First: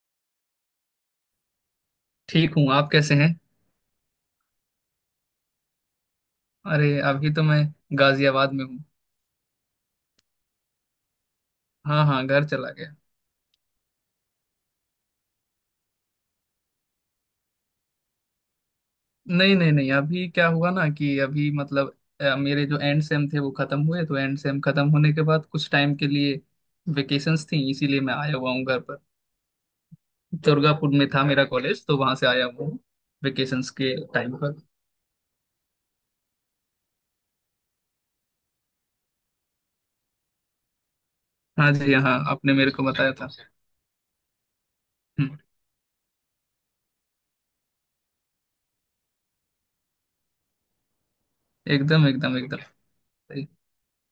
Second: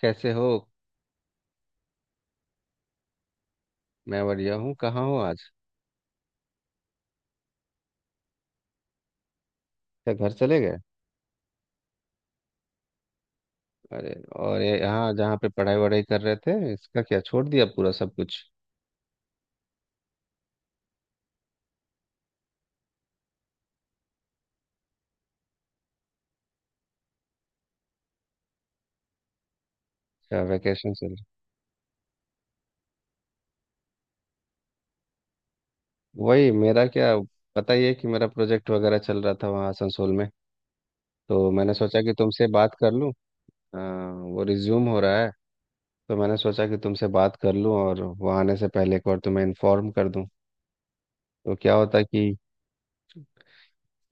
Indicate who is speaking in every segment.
Speaker 1: कैसे हो।
Speaker 2: ठीक हूँ। आप कैसे हैं?
Speaker 1: मैं बढ़िया हूँ। कहाँ हो आज?
Speaker 2: अरे, अभी तो मैं गाजियाबाद में हूँ।
Speaker 1: क्या घर चले गए?
Speaker 2: हाँ हाँ, घर चला गया।
Speaker 1: अरे। और ये यहाँ जहाँ पे पढ़ाई वढ़ाई कर रहे थे, इसका क्या छोड़ दिया पूरा सब कुछ?
Speaker 2: नहीं नहीं नहीं, अभी क्या हुआ ना कि अभी मतलब मेरे जो एंड सेम थे वो खत्म हुए, तो एंड सेम खत्म होने के बाद कुछ टाइम के लिए वेकेशंस थी, इसीलिए मैं आया हुआ हूँ घर पर।
Speaker 1: क्या
Speaker 2: दुर्गापुर
Speaker 1: वैकेशन
Speaker 2: में
Speaker 1: चल
Speaker 2: था
Speaker 1: रहा?
Speaker 2: मेरा कॉलेज, तो वहां से आया हुआ हूँ वेकेशंस के टाइम पर।
Speaker 1: वही मेरा क्या। पता ही है कि मेरा प्रोजेक्ट वगैरह चल रहा था वहाँ आसनसोल में। तो
Speaker 2: हाँ
Speaker 1: मैंने
Speaker 2: जी
Speaker 1: सोचा कि
Speaker 2: हाँ,
Speaker 1: तुमसे
Speaker 2: आपने मेरे
Speaker 1: बात
Speaker 2: को
Speaker 1: कर लूँ।
Speaker 2: बताया था।
Speaker 1: हाँ, वो रिज्यूम हो रहा है।
Speaker 2: हम्म।
Speaker 1: तो मैंने सोचा कि तुमसे बात कर लूँ, और वहाँ आने से पहले एक बार तुम्हें इन्फॉर्म कर दूँ। तो क्या होता
Speaker 2: एकदम
Speaker 1: कि,
Speaker 2: एकदम एकदम सही।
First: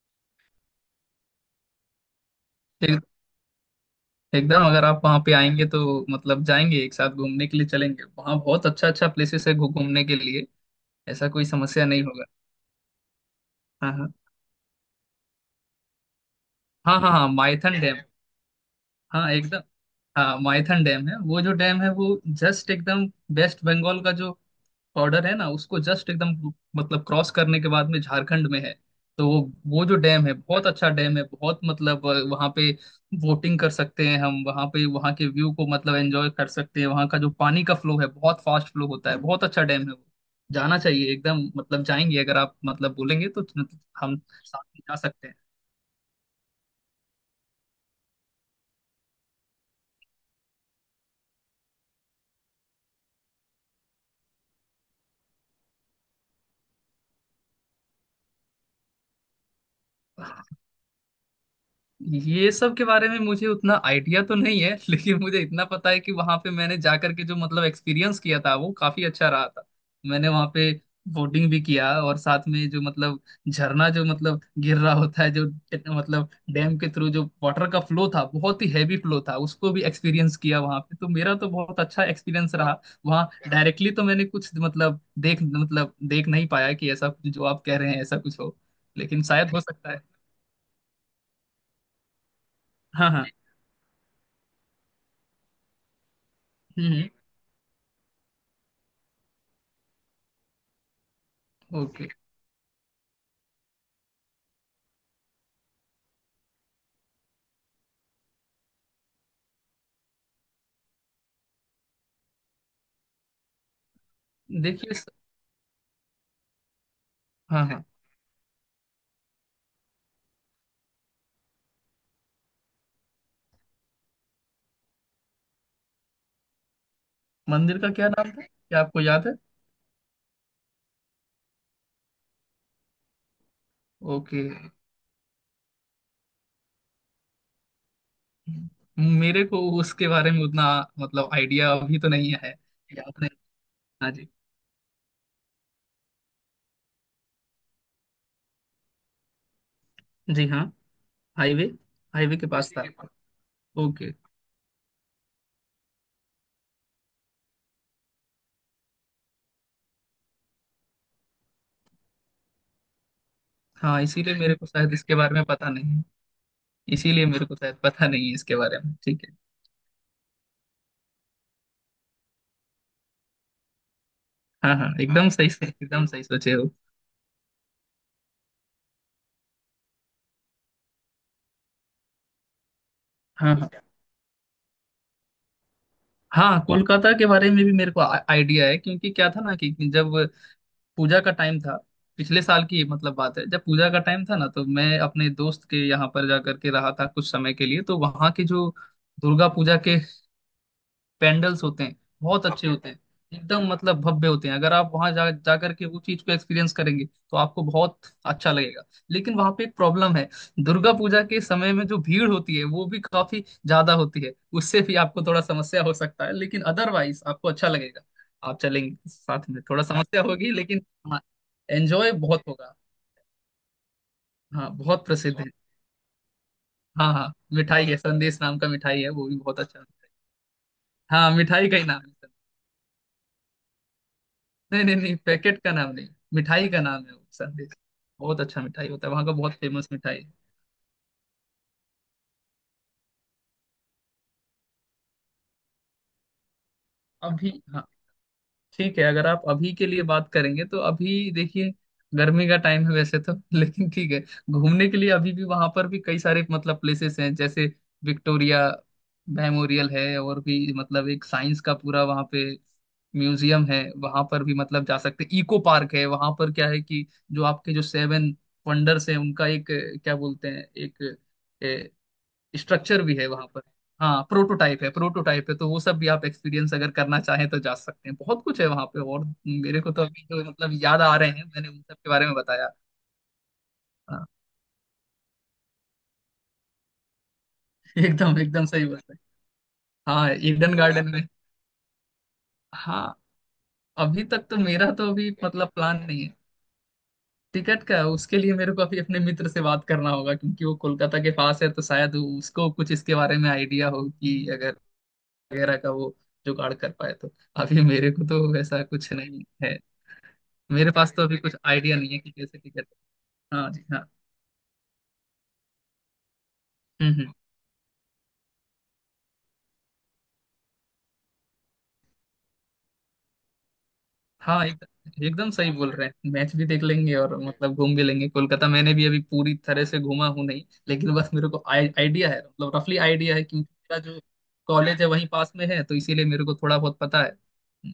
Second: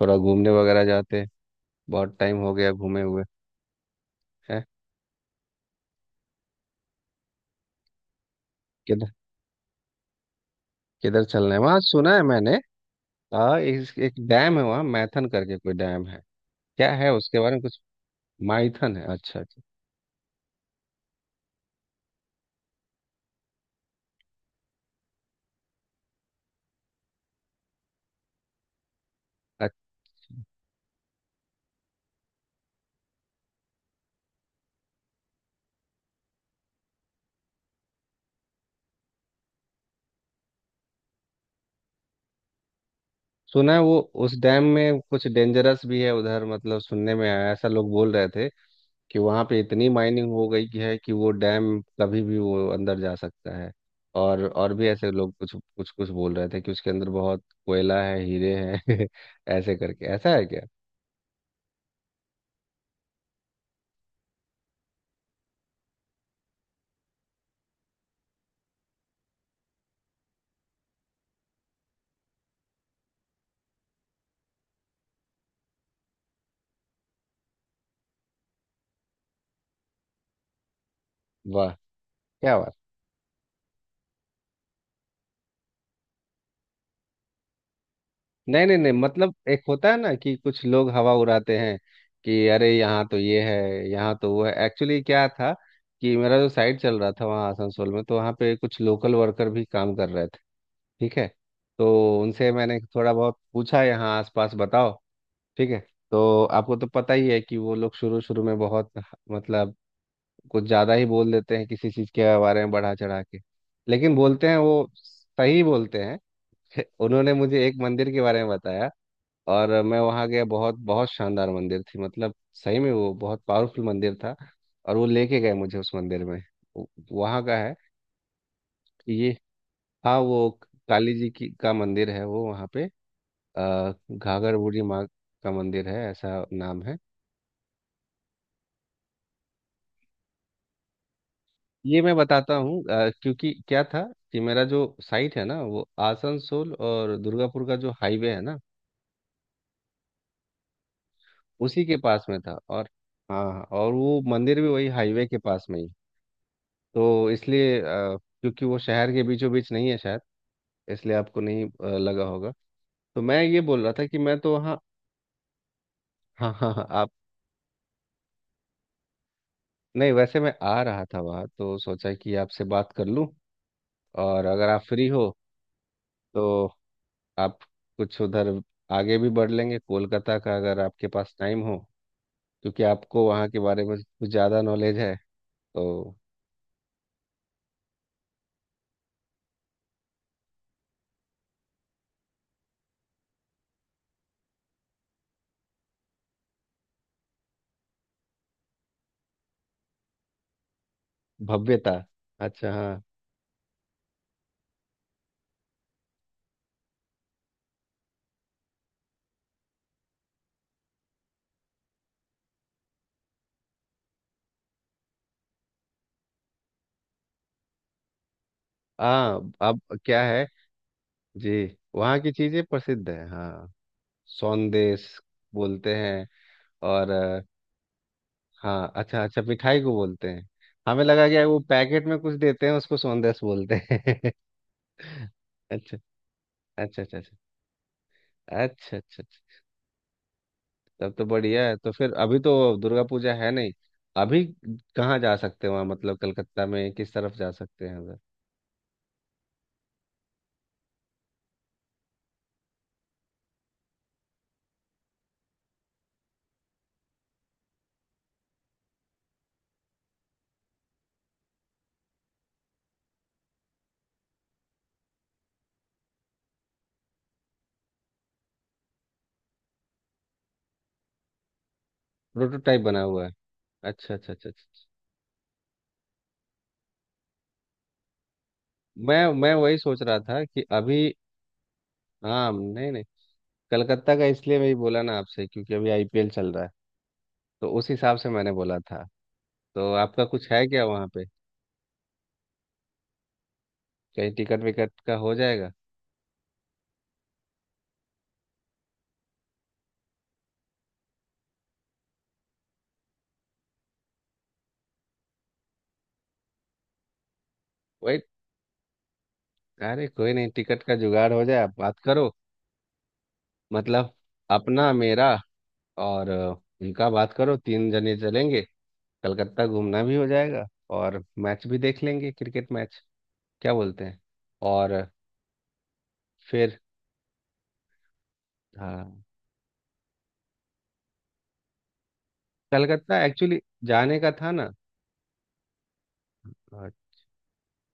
Speaker 1: थोड़ा घूमने वगैरह जाते। बहुत टाइम हो गया घूमे हुए।
Speaker 2: एकदम,
Speaker 1: है।
Speaker 2: अगर आप वहाँ पे आएंगे तो मतलब जाएंगे एक साथ, घूमने के लिए चलेंगे, वहाँ बहुत अच्छा अच्छा
Speaker 1: किधर?
Speaker 2: प्लेसेस है घूमने के लिए।
Speaker 1: किधर
Speaker 2: ऐसा कोई
Speaker 1: चलना है? वहाँ
Speaker 2: समस्या नहीं
Speaker 1: सुना है
Speaker 2: होगा।
Speaker 1: मैंने। हाँ,
Speaker 2: हाँ
Speaker 1: एक,
Speaker 2: हाँ
Speaker 1: एक डैम है वहाँ, मैथन करके कोई डैम है। क्या
Speaker 2: हाँ हाँ
Speaker 1: है
Speaker 2: हाँ,
Speaker 1: उसके बारे में कुछ?
Speaker 2: माइथन डैम।
Speaker 1: माइथन है,
Speaker 2: हाँ
Speaker 1: अच्छा
Speaker 2: एकदम।
Speaker 1: अच्छा।
Speaker 2: हाँ, माइथन डैम है। वो जो डैम है वो जस्ट एकदम वेस्ट बंगाल का जो बॉर्डर है ना उसको जस्ट एकदम मतलब क्रॉस करने के बाद में झारखंड में है। तो वो
Speaker 1: अ-
Speaker 2: वो जो डैम है, बहुत अच्छा डैम है, बहुत मतलब वहाँ पे बोटिंग कर सकते हैं हम, वहाँ पे वहाँ के व्यू को मतलब एंजॉय कर सकते हैं, वहाँ का जो पानी का फ्लो है बहुत फास्ट फ्लो होता है, बहुत अच्छा डैम है वो। जाना चाहिए एकदम, मतलब जाएंगे अगर आप मतलब बोलेंगे तो
Speaker 1: सुना है वो,
Speaker 2: हम
Speaker 1: उस
Speaker 2: साथ
Speaker 1: डैम
Speaker 2: में जा
Speaker 1: में कुछ
Speaker 2: सकते
Speaker 1: डेंजरस भी है उधर, मतलब सुनने में आया, ऐसा लोग बोल रहे थे कि वहाँ पे इतनी माइनिंग हो गई कि है कि वो डैम कभी भी वो अंदर जा सकता है। और भी ऐसे लोग कुछ कुछ कुछ बोल रहे थे कि उसके अंदर बहुत कोयला है, हीरे हैं ऐसे करके, ऐसा है
Speaker 2: हैं।
Speaker 1: क्या?
Speaker 2: ये सब के बारे में मुझे उतना आइडिया तो नहीं है, लेकिन मुझे इतना पता है कि वहां पे मैंने जाकर के जो मतलब एक्सपीरियंस किया था वो काफी अच्छा रहा था। मैंने वहां पे बोटिंग भी किया और साथ में जो मतलब झरना जो मतलब गिर रहा होता है, जो मतलब डैम के थ्रू जो वाटर का फ्लो था बहुत ही हैवी फ्लो था उसको भी एक्सपीरियंस किया वहां पे, तो मेरा तो
Speaker 1: वाह।
Speaker 2: बहुत अच्छा
Speaker 1: क्या।
Speaker 2: एक्सपीरियंस रहा। वहाँ डायरेक्टली तो मैंने कुछ मतलब देख नहीं पाया कि ऐसा जो आप कह रहे हैं ऐसा कुछ हो,
Speaker 1: नहीं नहीं नहीं,
Speaker 2: लेकिन
Speaker 1: मतलब
Speaker 2: शायद हो
Speaker 1: एक होता
Speaker 2: सकता
Speaker 1: है
Speaker 2: है।
Speaker 1: ना कि कुछ लोग हवा उड़ाते हैं कि अरे यहाँ
Speaker 2: हाँ
Speaker 1: तो
Speaker 2: हाँ।
Speaker 1: ये है, यहाँ तो वो है। एक्चुअली क्या था कि मेरा जो साइट चल रहा था वहाँ आसनसोल में, तो वहाँ पे कुछ लोकल वर्कर भी काम कर रहे थे। ठीक है।
Speaker 2: ओके।
Speaker 1: तो उनसे मैंने थोड़ा बहुत पूछा, यहाँ आसपास बताओ। ठीक है। तो आपको तो पता ही है कि वो लोग शुरू शुरू में बहुत, मतलब, कुछ ज़्यादा ही बोल देते हैं किसी चीज़ के बारे में, बढ़ा चढ़ा के। लेकिन बोलते हैं वो
Speaker 2: देखिए
Speaker 1: सही बोलते हैं। उन्होंने
Speaker 2: हाँ
Speaker 1: मुझे एक
Speaker 2: हाँ।
Speaker 1: मंदिर के बारे में बताया, और मैं वहाँ गया। बहुत बहुत शानदार मंदिर थी, मतलब सही में वो बहुत पावरफुल मंदिर था। और वो लेके गए मुझे उस मंदिर में। वहाँ का है
Speaker 2: मंदिर का क्या नाम था, क्या आपको
Speaker 1: कि
Speaker 2: याद
Speaker 1: ये,
Speaker 2: है?
Speaker 1: हाँ वो काली जी की का मंदिर है वो वहाँ पे।
Speaker 2: ओके।
Speaker 1: घाघर बूढ़ी माँ का मंदिर है, ऐसा नाम है।
Speaker 2: मेरे को उसके बारे में उतना मतलब आइडिया अभी
Speaker 1: ये
Speaker 2: तो
Speaker 1: मैं
Speaker 2: नहीं है,
Speaker 1: बताता हूँ,
Speaker 2: याद नहीं।
Speaker 1: क्योंकि क्या था
Speaker 2: हाँ जी।
Speaker 1: कि मेरा जो साइट है ना, वो आसनसोल और दुर्गापुर का जो हाईवे है ना,
Speaker 2: जी हाँ, हाईवे।
Speaker 1: उसी के पास
Speaker 2: हाईवे
Speaker 1: में
Speaker 2: के
Speaker 1: था।
Speaker 2: पास था।
Speaker 1: और हाँ हाँ, और
Speaker 2: ओके।
Speaker 1: वो मंदिर भी वही हाईवे के पास में ही है। तो इसलिए, क्योंकि वो शहर के बीचों बीच नहीं है शायद, इसलिए आपको नहीं लगा होगा। तो मैं ये बोल रहा
Speaker 2: हाँ,
Speaker 1: था कि
Speaker 2: इसीलिए
Speaker 1: मैं तो
Speaker 2: मेरे को
Speaker 1: वहाँ,
Speaker 2: शायद इसके बारे में पता नहीं है।
Speaker 1: हाँ हाँ हाँ आप,
Speaker 2: इसीलिए मेरे को शायद पता नहीं है इसके बारे में, ठीक है।
Speaker 1: नहीं वैसे मैं आ रहा था वहाँ तो सोचा कि आपसे बात कर लूँ। और अगर
Speaker 2: हाँ
Speaker 1: आप
Speaker 2: हाँ,
Speaker 1: फ्री हो
Speaker 2: एकदम सही से एकदम सही सोचे
Speaker 1: तो
Speaker 2: हो।
Speaker 1: आप कुछ उधर आगे भी बढ़ लेंगे कोलकाता का, अगर आपके पास टाइम हो, क्योंकि आपको वहाँ
Speaker 2: हाँ
Speaker 1: के
Speaker 2: हाँ।
Speaker 1: बारे में कुछ ज़्यादा नॉलेज है। तो
Speaker 2: हाँ, कोलकाता के बारे में भी मेरे को आइडिया है, क्योंकि क्या था ना कि जब पूजा का टाइम था, पिछले साल की मतलब बात है, जब पूजा का टाइम था ना, तो मैं अपने दोस्त के यहाँ पर जा करके रहा था कुछ समय के लिए, तो वहाँ की जो दुर्गा पूजा के पेंडल्स होते
Speaker 1: भव्यता।
Speaker 2: हैं बहुत अच्छे ओके
Speaker 1: अच्छा
Speaker 2: होते हैं,
Speaker 1: हाँ।
Speaker 2: एकदम मतलब भव्य होते हैं। अगर आप वहां जा जाकर के वो चीज को एक्सपीरियंस करेंगे तो आपको बहुत अच्छा लगेगा, लेकिन वहां पे एक प्रॉब्लम है। दुर्गा पूजा के समय में जो भीड़ होती है वो भी काफी ज्यादा होती है, उससे भी आपको थोड़ा समस्या हो सकता है, लेकिन अदरवाइज आपको अच्छा लगेगा। आप चलेंगे साथ
Speaker 1: हाँ
Speaker 2: में,
Speaker 1: अब
Speaker 2: थोड़ा
Speaker 1: क्या
Speaker 2: समस्या
Speaker 1: है।
Speaker 2: होगी लेकिन हाँ,
Speaker 1: जी।
Speaker 2: एंजॉय
Speaker 1: वहाँ की
Speaker 2: बहुत
Speaker 1: चीज़ें
Speaker 2: होगा।
Speaker 1: प्रसिद्ध है हाँ।
Speaker 2: हाँ बहुत
Speaker 1: सौंदेश
Speaker 2: प्रसिद्ध है।
Speaker 1: बोलते हैं। और
Speaker 2: हाँ हाँ, मिठाई है। संदेश नाम का
Speaker 1: हाँ,
Speaker 2: मिठाई है,
Speaker 1: अच्छा
Speaker 2: वो भी
Speaker 1: अच्छा,
Speaker 2: बहुत अच्छा
Speaker 1: मिठाई को
Speaker 2: मिठाई।
Speaker 1: बोलते हैं। हमें लगा
Speaker 2: हाँ,
Speaker 1: कि वो
Speaker 2: मिठाई का ही नाम
Speaker 1: पैकेट में
Speaker 2: है।
Speaker 1: कुछ देते हैं, उसको सौंदेश बोलते हैं।
Speaker 2: नहीं नहीं नहीं, पैकेट का नाम
Speaker 1: अच्छा
Speaker 2: नहीं, मिठाई का
Speaker 1: अच्छा।
Speaker 2: नाम है
Speaker 1: अच्छा
Speaker 2: वो
Speaker 1: अच्छा
Speaker 2: संदेश। बहुत अच्छा मिठाई
Speaker 1: अच्छा
Speaker 2: होता है
Speaker 1: अच्छा
Speaker 2: वहाँ का, बहुत
Speaker 1: अच्छा।
Speaker 2: फेमस मिठाई है।
Speaker 1: तब तो बढ़िया है। तो फिर अभी तो दुर्गा पूजा है नहीं। अभी कहाँ जा सकते हैं वहाँ, मतलब कलकत्ता में किस तरफ जा
Speaker 2: अभी हाँ,
Speaker 1: सकते हैं उधर?
Speaker 2: ठीक है, अगर आप अभी के लिए बात करेंगे तो अभी देखिए गर्मी का टाइम है वैसे तो लेकिन ठीक है, घूमने के लिए अभी भी वहाँ पर भी कई सारे मतलब प्लेसेस हैं जैसे विक्टोरिया मेमोरियल है, और भी मतलब एक साइंस का पूरा वहाँ पे म्यूजियम है, वहाँ पर भी मतलब जा सकते हैं। इको पार्क है वहाँ पर, क्या है कि जो आपके जो सेवन वंडर्स हैं उनका एक क्या बोलते हैं एक
Speaker 1: प्रोटोटाइप बना
Speaker 2: स्ट्रक्चर भी
Speaker 1: हुआ
Speaker 2: है
Speaker 1: है।
Speaker 2: वहां पर।
Speaker 1: अच्छा
Speaker 2: हाँ
Speaker 1: अच्छा अच्छा अच्छा
Speaker 2: प्रोटोटाइप
Speaker 1: अच्छा।
Speaker 2: है, प्रोटोटाइप है, तो वो सब भी आप एक्सपीरियंस अगर करना चाहें तो जा सकते हैं। बहुत कुछ है वहां पे, और
Speaker 1: मैं वही
Speaker 2: मेरे को
Speaker 1: सोच
Speaker 2: तो
Speaker 1: रहा
Speaker 2: अभी
Speaker 1: था
Speaker 2: तो
Speaker 1: कि
Speaker 2: मतलब याद
Speaker 1: अभी,
Speaker 2: आ रहे हैं, मैंने उन सब के बारे में
Speaker 1: हाँ
Speaker 2: बताया।
Speaker 1: नहीं नहीं, कलकत्ता का
Speaker 2: हाँ
Speaker 1: इसलिए वही बोला ना आपसे, क्योंकि अभी आईपीएल चल रहा है, तो उस हिसाब से
Speaker 2: एकदम
Speaker 1: मैंने
Speaker 2: एकदम
Speaker 1: बोला
Speaker 2: सही
Speaker 1: था।
Speaker 2: बात है।
Speaker 1: तो आपका
Speaker 2: हाँ,
Speaker 1: कुछ है
Speaker 2: ईडन
Speaker 1: क्या वहाँ
Speaker 2: गार्डन में।
Speaker 1: पे?
Speaker 2: हाँ, अभी
Speaker 1: कहीं
Speaker 2: तक तो
Speaker 1: टिकट
Speaker 2: मेरा
Speaker 1: विकट
Speaker 2: तो
Speaker 1: का
Speaker 2: अभी
Speaker 1: हो
Speaker 2: मतलब
Speaker 1: जाएगा।
Speaker 2: प्लान नहीं है। टिकट का उसके लिए मेरे को अभी अपने मित्र से बात करना होगा, क्योंकि वो कोलकाता के पास है, तो शायद उसको कुछ इसके बारे में आइडिया हो कि अगर वगैरह का वो जुगाड़ कर पाए तो। अभी मेरे
Speaker 1: वही।
Speaker 2: को तो वैसा कुछ नहीं है,
Speaker 1: अरे कोई नहीं, टिकट
Speaker 2: मेरे
Speaker 1: का
Speaker 2: पास तो
Speaker 1: जुगाड़
Speaker 2: अभी
Speaker 1: हो जाए,
Speaker 2: कुछ
Speaker 1: आप
Speaker 2: आइडिया
Speaker 1: बात
Speaker 2: नहीं है
Speaker 1: करो।
Speaker 2: कि कैसे टिकट। हाँ जी हाँ।
Speaker 1: मतलब अपना, मेरा, और उनका,
Speaker 2: हम्म।
Speaker 1: बात करो, तीन जने चलेंगे। कलकत्ता घूमना भी हो जाएगा, और मैच भी देख लेंगे, क्रिकेट मैच क्या बोलते हैं।
Speaker 2: हाँ
Speaker 1: और
Speaker 2: एकदम सही बोल रहे हैं। मैच भी
Speaker 1: फिर
Speaker 2: देख लेंगे और मतलब घूम भी लेंगे। कोलकाता मैंने भी अभी
Speaker 1: हाँ,
Speaker 2: पूरी तरह से घूमा हूँ नहीं, लेकिन बस मेरे को आइडिया है, मतलब रफली
Speaker 1: कलकत्ता
Speaker 2: आइडिया है,
Speaker 1: एक्चुअली
Speaker 2: क्योंकि मेरा
Speaker 1: जाने
Speaker 2: जो
Speaker 1: का था ना।
Speaker 2: कॉलेज है वहीं पास में है, तो इसीलिए मेरे को थोड़ा
Speaker 1: अ,
Speaker 2: बहुत पता है। हम्म।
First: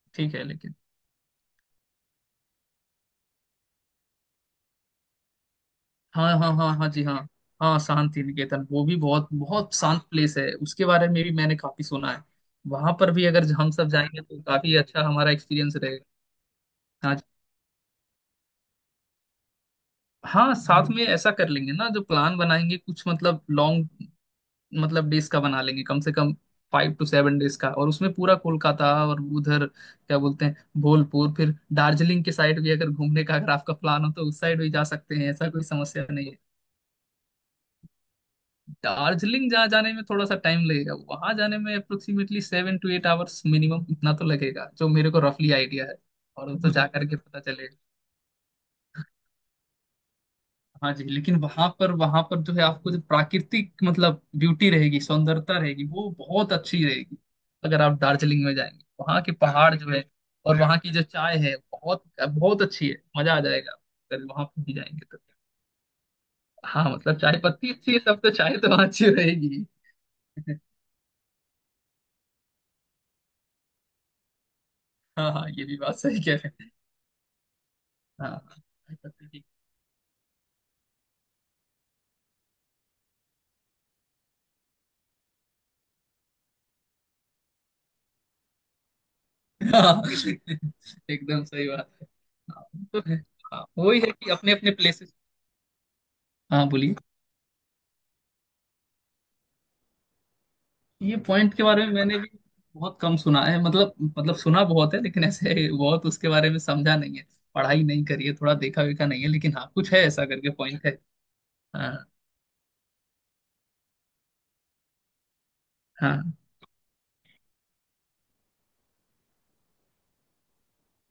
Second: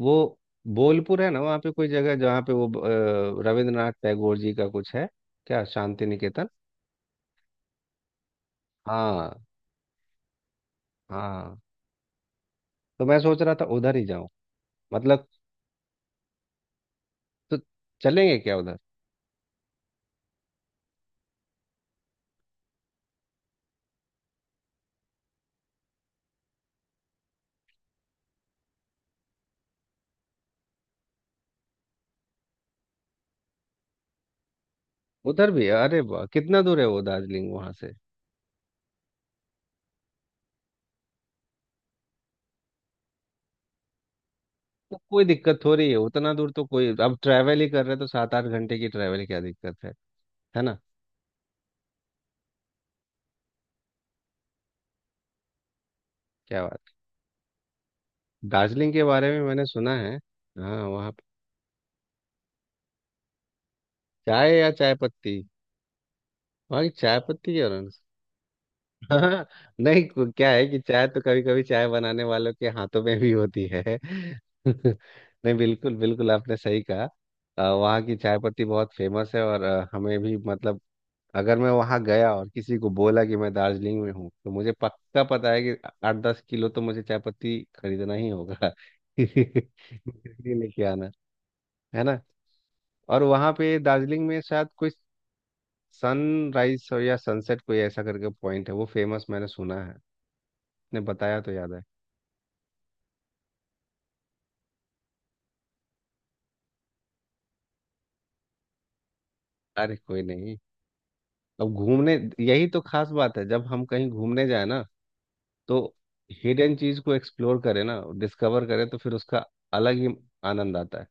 Speaker 1: वो
Speaker 2: ठीक है लेकिन।
Speaker 1: बोलपुर है ना वहाँ पे कोई जगह, जहाँ पे वो रविंद्रनाथ टैगोर जी का कुछ है, क्या शांति
Speaker 2: हाँ
Speaker 1: निकेतन।
Speaker 2: हाँ हाँ हाँ जी हाँ। हाँ, शांति निकेतन वो भी बहुत
Speaker 1: हाँ,
Speaker 2: बहुत शांत प्लेस है, उसके बारे में भी
Speaker 1: हाँ।
Speaker 2: मैंने काफी सुना है। वहां
Speaker 1: तो
Speaker 2: पर
Speaker 1: मैं
Speaker 2: भी
Speaker 1: सोच
Speaker 2: अगर
Speaker 1: रहा था
Speaker 2: हम सब
Speaker 1: उधर ही
Speaker 2: जाएंगे
Speaker 1: जाऊं,
Speaker 2: तो काफी अच्छा
Speaker 1: मतलब।
Speaker 2: हमारा एक्सपीरियंस रहेगा। हाँ जी।
Speaker 1: तो चलेंगे क्या उधर?
Speaker 2: हाँ, साथ में ऐसा कर लेंगे ना, जो प्लान बनाएंगे कुछ मतलब लॉन्ग मतलब डेज का बना लेंगे, कम से कम फाइव टू सेवन डेज का, और उसमें पूरा कोलकाता और उधर क्या बोलते हैं भोलपुर, फिर दार्जिलिंग के साइड भी अगर घूमने का अगर आपका प्लान हो तो उस साइड भी जा सकते हैं, ऐसा
Speaker 1: उधर
Speaker 2: कोई
Speaker 1: भी, अरे
Speaker 2: समस्या
Speaker 1: वाह,
Speaker 2: नहीं है।
Speaker 1: कितना दूर है वो दार्जिलिंग वहां से?
Speaker 2: दार्जिलिंग जहाँ जाने में थोड़ा सा टाइम लगेगा, वहां जाने में approximately seven to eight hours minimum इतना तो लगेगा, जो
Speaker 1: तो
Speaker 2: मेरे को
Speaker 1: कोई
Speaker 2: रफली
Speaker 1: दिक्कत
Speaker 2: आइडिया
Speaker 1: थोड़ी है
Speaker 2: है।
Speaker 1: उतना
Speaker 2: और
Speaker 1: दूर,
Speaker 2: वो
Speaker 1: तो
Speaker 2: तो जा
Speaker 1: कोई,
Speaker 2: करके
Speaker 1: अब
Speaker 2: पता।
Speaker 1: ट्रैवल ही कर रहे हैं तो सात आठ घंटे की ट्रैवल क्या दिक्कत है। है ना।
Speaker 2: हाँ जी, लेकिन वहां पर जो है आपको जो प्राकृतिक मतलब ब्यूटी रहेगी, सौंदर्यता रहेगी वो बहुत
Speaker 1: क्या बात।
Speaker 2: अच्छी रहेगी। अगर आप दार्जिलिंग में जाएंगे,
Speaker 1: दार्जिलिंग के
Speaker 2: वहाँ
Speaker 1: बारे
Speaker 2: के
Speaker 1: में मैंने
Speaker 2: पहाड़ जो
Speaker 1: सुना
Speaker 2: है
Speaker 1: है।
Speaker 2: और वहाँ
Speaker 1: हाँ
Speaker 2: की जो
Speaker 1: वहाँ पे,
Speaker 2: चाय है बहुत बहुत अच्छी है, मजा आ जाएगा अगर वहां
Speaker 1: चाय
Speaker 2: पर
Speaker 1: या
Speaker 2: भी
Speaker 1: चाय
Speaker 2: जाएंगे तो।
Speaker 1: पत्ती? वहाँ की
Speaker 2: हाँ मतलब
Speaker 1: चाय
Speaker 2: चाय
Speaker 1: पत्ती क्या
Speaker 2: पत्ती
Speaker 1: रंग।
Speaker 2: अच्छी है सब, तो चाय तो वहाँ अच्छी
Speaker 1: हाँ
Speaker 2: रहेगी।
Speaker 1: नहीं, क्या है कि चाय तो, कभी कभी चाय बनाने वालों के हाथों में भी होती है।
Speaker 2: हाँ हाँ,
Speaker 1: नहीं
Speaker 2: ये भी
Speaker 1: बिल्कुल
Speaker 2: बात सही
Speaker 1: बिल्कुल,
Speaker 2: कह
Speaker 1: आपने
Speaker 2: रहे हैं।
Speaker 1: सही कहा। वहाँ की
Speaker 2: हाँ,
Speaker 1: चाय
Speaker 2: हाँ,
Speaker 1: पत्ती बहुत
Speaker 2: चाय पत्ती
Speaker 1: फेमस
Speaker 2: की।
Speaker 1: है, और हमें भी मतलब, अगर मैं वहाँ गया और किसी को बोला कि मैं दार्जिलिंग में हूँ, तो मुझे पक्का पता है कि आठ दस किलो तो मुझे चाय पत्ती खरीदना ही होगा
Speaker 2: हाँ
Speaker 1: इसलिए लेके आना।
Speaker 2: एकदम सही बात
Speaker 1: है
Speaker 2: है।
Speaker 1: ना।
Speaker 2: हाँ, तो है।
Speaker 1: और वहाँ
Speaker 2: हाँ,
Speaker 1: पे
Speaker 2: वही है
Speaker 1: दार्जिलिंग
Speaker 2: कि
Speaker 1: में
Speaker 2: अपने
Speaker 1: शायद
Speaker 2: अपने
Speaker 1: कोई
Speaker 2: प्लेसेस। हाँ
Speaker 1: सनराइज
Speaker 2: बोलिए।
Speaker 1: या सनसेट, कोई ऐसा करके पॉइंट है वो फेमस, मैंने सुना है, ने
Speaker 2: ये
Speaker 1: बताया तो
Speaker 2: पॉइंट के
Speaker 1: याद है।
Speaker 2: बारे में मैंने भी बहुत कम सुना है, मतलब सुना बहुत है लेकिन ऐसे बहुत उसके बारे में समझा नहीं है, पढ़ाई नहीं करी है, थोड़ा देखा वेखा नहीं है, लेकिन हाँ कुछ
Speaker 1: अरे
Speaker 2: है
Speaker 1: कोई
Speaker 2: ऐसा करके
Speaker 1: नहीं।
Speaker 2: पॉइंट है।
Speaker 1: अब
Speaker 2: हाँ
Speaker 1: घूमने, यही तो खास बात है जब हम कहीं घूमने जाए ना, तो
Speaker 2: हाँ
Speaker 1: हिडन चीज को एक्सप्लोर करें ना, डिस्कवर करें, तो फिर उसका अलग ही आनंद आता है।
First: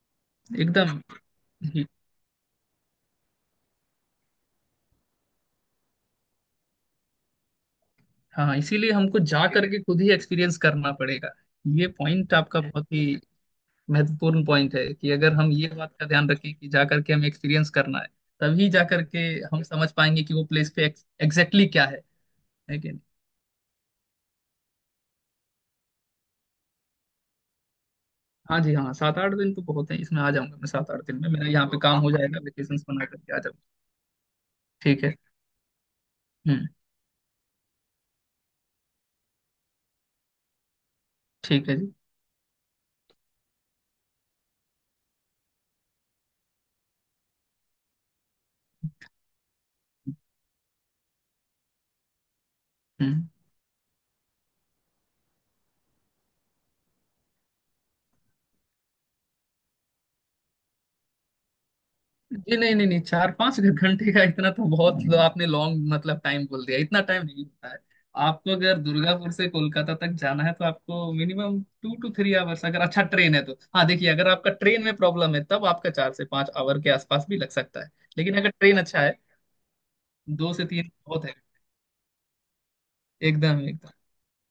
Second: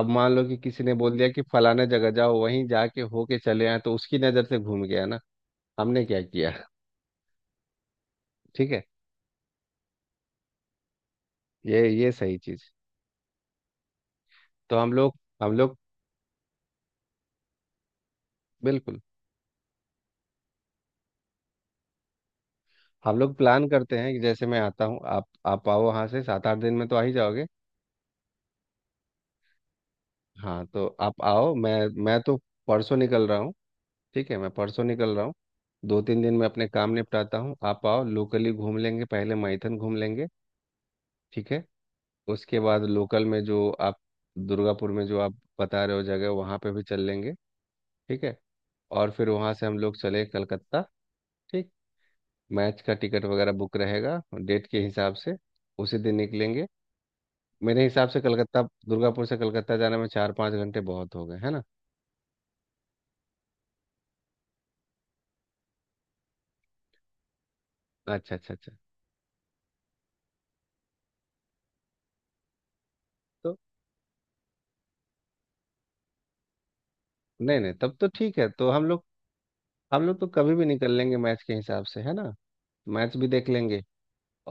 Speaker 1: अब मान लो कि किसी ने
Speaker 2: एकदम
Speaker 1: बोल दिया कि
Speaker 2: ही-
Speaker 1: फलाने जगह जाओ, वहीं जाके होके चले आए, तो उसकी नजर से घूम गया ना, हमने क्या किया।
Speaker 2: हाँ,
Speaker 1: ठीक है,
Speaker 2: इसीलिए हमको जा करके खुद ही एक्सपीरियंस करना पड़ेगा। ये
Speaker 1: ये
Speaker 2: पॉइंट
Speaker 1: सही
Speaker 2: आपका
Speaker 1: चीज।
Speaker 2: बहुत ही महत्वपूर्ण पॉइंट
Speaker 1: तो
Speaker 2: है
Speaker 1: हम
Speaker 2: कि
Speaker 1: लोग
Speaker 2: अगर हम
Speaker 1: हम
Speaker 2: ये
Speaker 1: लोग
Speaker 2: बात का ध्यान रखें कि जा करके हमें एक्सपीरियंस करना है, तभी जा
Speaker 1: बिल्कुल,
Speaker 2: करके हम समझ पाएंगे कि वो प्लेस पे एग्जैक्टली क्या है। है कि
Speaker 1: हम लोग प्लान करते हैं कि जैसे मैं आता हूँ, आप आओ वहाँ से। सात आठ दिन में तो आ ही जाओगे।
Speaker 2: हाँ जी हाँ, सात आठ दिन तो बहुत है, इसमें आ जाऊंगा
Speaker 1: हाँ
Speaker 2: मैं।
Speaker 1: तो
Speaker 2: सात आठ दिन
Speaker 1: आप
Speaker 2: में मेरा
Speaker 1: आओ,
Speaker 2: यहाँ पे
Speaker 1: मैं
Speaker 2: तो काम आप हो
Speaker 1: मैं तो
Speaker 2: जाएगा, वेकेशन
Speaker 1: परसों
Speaker 2: बना
Speaker 1: निकल
Speaker 2: करके
Speaker 1: रहा
Speaker 2: आ
Speaker 1: हूँ।
Speaker 2: जाऊंगा।
Speaker 1: ठीक है, मैं परसों
Speaker 2: ठीक है।
Speaker 1: निकल रहा हूँ। दो तीन दिन में अपने
Speaker 2: हम्म।
Speaker 1: काम निपटाता हूँ, आप आओ, लोकली घूम लेंगे, पहले माइथन घूम लेंगे। ठीक है।
Speaker 2: ठीक है जी।
Speaker 1: उसके बाद लोकल में जो आप, दुर्गापुर में जो आप बता रहे हो जगह, वहाँ पे भी चल लेंगे। ठीक है। और फिर वहाँ से हम लोग चले कलकत्ता। ठीक। मैच का टिकट
Speaker 2: हम्म।
Speaker 1: वगैरह बुक रहेगा, डेट के हिसाब से उसी दिन निकलेंगे। मेरे हिसाब से कलकत्ता, दुर्गापुर से कलकत्ता जाने में चार पाँच घंटे बहुत हो गए, है ना।
Speaker 2: जी नहीं नहीं नहीं, चार पाँच घंटे का इतना तो बहुत आपने लॉन्ग मतलब टाइम बोल दिया, इतना टाइम नहीं होता है।
Speaker 1: अच्छा
Speaker 2: आपको
Speaker 1: अच्छा अच्छा।
Speaker 2: अगर दुर्गापुर से कोलकाता तक जाना है, तो आपको minimum two to three hours, अगर अच्छा ट्रेन है
Speaker 1: तो
Speaker 2: तो। हाँ देखिए, अगर आपका ट्रेन में प्रॉब्लम है तब आपका चार से पाँच आवर के आसपास भी लग
Speaker 1: नहीं नहीं,
Speaker 2: सकता है,
Speaker 1: तब तो ठीक
Speaker 2: लेकिन
Speaker 1: है।
Speaker 2: अगर
Speaker 1: तो
Speaker 2: ट्रेन
Speaker 1: हम
Speaker 2: अच्छा
Speaker 1: लोग,
Speaker 2: है
Speaker 1: हम लोग तो
Speaker 2: दो
Speaker 1: कभी भी
Speaker 2: से तीन
Speaker 1: निकल लेंगे
Speaker 2: बहुत है।
Speaker 1: मैच के हिसाब से, है ना। मैच भी देख
Speaker 2: एकदम
Speaker 1: लेंगे।
Speaker 2: एकदम।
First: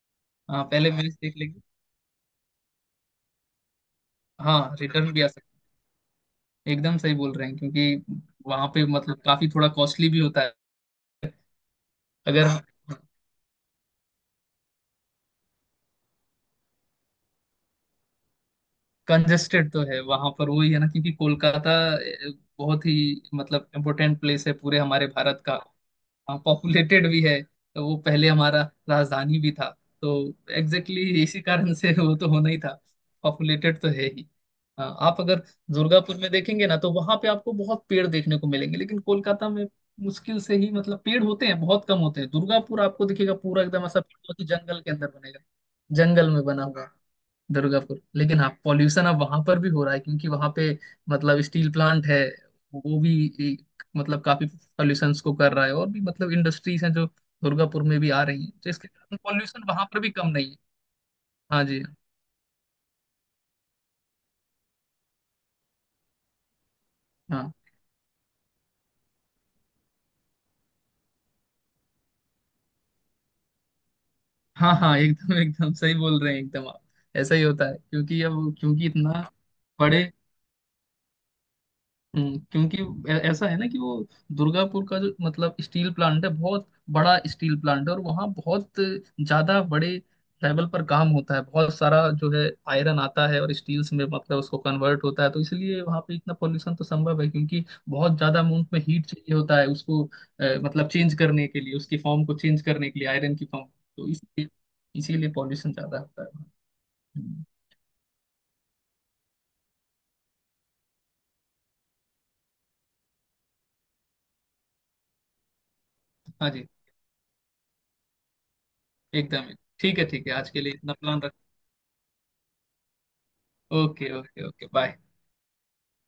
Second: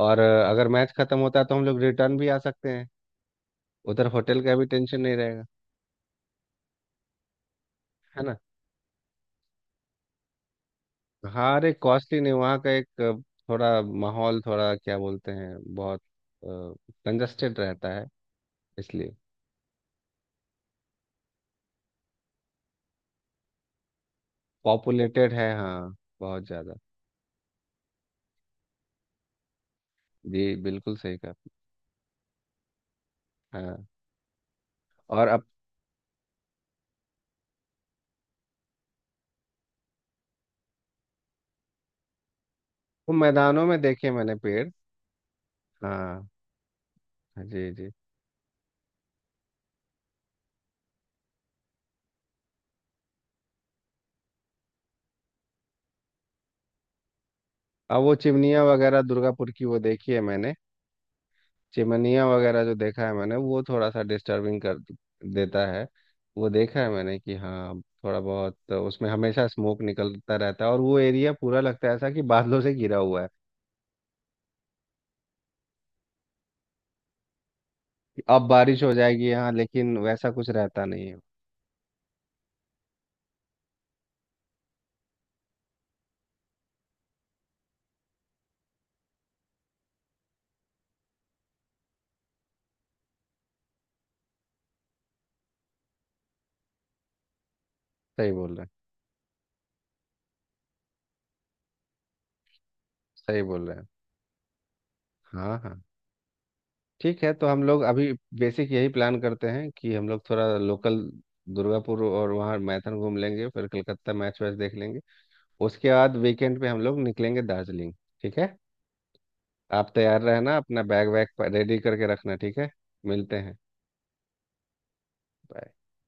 Speaker 1: और
Speaker 2: हाँ
Speaker 1: अगर मैच
Speaker 2: पहले मैच
Speaker 1: खत्म
Speaker 2: देख
Speaker 1: होता है, तो
Speaker 2: लेंगे।
Speaker 1: हम लोग रिटर्न भी आ सकते हैं। उधर होटल का भी
Speaker 2: हाँ
Speaker 1: टेंशन
Speaker 2: रिटर्न
Speaker 1: नहीं
Speaker 2: भी आ सकता
Speaker 1: रहेगा।
Speaker 2: है। एकदम सही बोल रहे हैं क्योंकि
Speaker 1: है ना।
Speaker 2: वहां पे मतलब काफी थोड़ा कॉस्टली भी होता है
Speaker 1: हाँ अरे, कॉस्टली नहीं,
Speaker 2: अगर।
Speaker 1: वहाँ का एक थोड़ा माहौल, थोड़ा क्या बोलते हैं, बहुत कंजस्टेड रहता है, इसलिए।
Speaker 2: कंजेस्टेड तो है वहां पर, वही है ना क्योंकि कोलकाता बहुत ही मतलब इम्पोर्टेंट प्लेस है पूरे हमारे
Speaker 1: पॉपुलेटेड
Speaker 2: भारत
Speaker 1: है
Speaker 2: का।
Speaker 1: हाँ,
Speaker 2: हाँ
Speaker 1: बहुत ज़्यादा।
Speaker 2: पॉपुलेटेड भी है, तो वो पहले हमारा राजधानी भी था तो
Speaker 1: जी बिल्कुल
Speaker 2: एग्जैक्टली
Speaker 1: सही
Speaker 2: exactly
Speaker 1: कहा
Speaker 2: इसी कारण से वो तो होना ही था,
Speaker 1: आपने।
Speaker 2: पॉपुलेटेड
Speaker 1: हाँ।
Speaker 2: तो है ही। हाँ, आप
Speaker 1: और
Speaker 2: अगर
Speaker 1: अब
Speaker 2: दुर्गापुर में देखेंगे ना तो वहां पे आपको बहुत पेड़ देखने को मिलेंगे, लेकिन कोलकाता में मुश्किल से ही मतलब पेड़ होते हैं, बहुत कम होते हैं। दुर्गापुर आपको
Speaker 1: वो
Speaker 2: दिखेगा पूरा
Speaker 1: मैदानों में
Speaker 2: एकदम ऐसा
Speaker 1: देखे
Speaker 2: पेड़ जो
Speaker 1: मैंने
Speaker 2: कि
Speaker 1: पेड़।
Speaker 2: जंगल के अंदर बनेगा,
Speaker 1: हाँ
Speaker 2: जंगल में बना हुआ
Speaker 1: जी जी।
Speaker 2: दुर्गापुर। लेकिन हाँ पॉल्यूशन अब वहां पर भी हो रहा है, क्योंकि वहां पे मतलब स्टील प्लांट है, वो भी एक, मतलब काफी पॉल्यूशन को कर रहा है, और भी मतलब इंडस्ट्रीज हैं जो दुर्गापुर में
Speaker 1: अब
Speaker 2: भी
Speaker 1: वो
Speaker 2: आ रही हैं,
Speaker 1: चिमनियाँ
Speaker 2: तो इसके
Speaker 1: वगैरह
Speaker 2: कारण
Speaker 1: दुर्गापुर
Speaker 2: पॉल्यूशन
Speaker 1: की वो
Speaker 2: वहां पर भी
Speaker 1: देखी है
Speaker 2: कम नहीं
Speaker 1: मैंने।
Speaker 2: है। हाँ जी।
Speaker 1: चिमनिया वगैरह जो देखा है मैंने, वो थोड़ा सा डिस्टर्बिंग कर देता है। वो देखा है मैंने कि
Speaker 2: हाँ
Speaker 1: हाँ, थोड़ा बहुत तो उसमें हमेशा स्मोक निकलता रहता है, और वो एरिया पूरा लगता है ऐसा कि बादलों से घिरा हुआ है,
Speaker 2: हाँ हाँ एकदम एकदम सही बोल रहे हैं एकदम आप। ऐसा ही होता है,
Speaker 1: कि
Speaker 2: क्योंकि
Speaker 1: अब
Speaker 2: अब
Speaker 1: बारिश
Speaker 2: क्योंकि
Speaker 1: हो
Speaker 2: इतना
Speaker 1: जाएगी यहाँ, लेकिन
Speaker 2: बड़े।
Speaker 1: वैसा कुछ रहता नहीं है।
Speaker 2: हम्म, क्योंकि ऐसा है ना कि वो दुर्गापुर का जो मतलब स्टील प्लांट है बहुत बड़ा स्टील प्लांट है, और वहाँ बहुत ज्यादा बड़े लेवल पर काम होता है। बहुत सारा जो है आयरन आता है और स्टील्स में मतलब उसको कन्वर्ट होता है, तो इसलिए वहाँ पे इतना पोल्यूशन तो संभव है, क्योंकि बहुत
Speaker 1: सही
Speaker 2: ज्यादा
Speaker 1: बोल रहे हैं,
Speaker 2: अमाउंट में हीट चाहिए होता है उसको मतलब चेंज करने के लिए, उसकी फॉर्म को चेंज करने के लिए, आयरन
Speaker 1: सही
Speaker 2: की फॉर्म।
Speaker 1: बोल रहे हैं।
Speaker 2: तो इसलिए इसीलिए
Speaker 1: हाँ
Speaker 2: पॉल्यूशन
Speaker 1: हाँ।
Speaker 2: ज्यादा होता है वहाँ।
Speaker 1: ठीक है,
Speaker 2: हम्म।
Speaker 1: तो हम लोग अभी बेसिक यही प्लान करते हैं कि हम लोग थोड़ा लोकल दुर्गापुर और वहाँ मैथन घूम लेंगे, फिर कलकत्ता मैच वैच देख लेंगे, उसके बाद
Speaker 2: हाँ
Speaker 1: वीकेंड
Speaker 2: जी
Speaker 1: पे हम लोग निकलेंगे दार्जिलिंग। ठीक है।
Speaker 2: एकदम।
Speaker 1: आप
Speaker 2: ठीक है,
Speaker 1: तैयार
Speaker 2: ठीक है आज
Speaker 1: रहना,
Speaker 2: के लिए
Speaker 1: अपना
Speaker 2: इतना
Speaker 1: बैग
Speaker 2: प्लान
Speaker 1: वैग
Speaker 2: रख।
Speaker 1: रेडी करके रखना, ठीक है। मिलते हैं।
Speaker 2: Okay okay okay bye.
Speaker 1: Bye.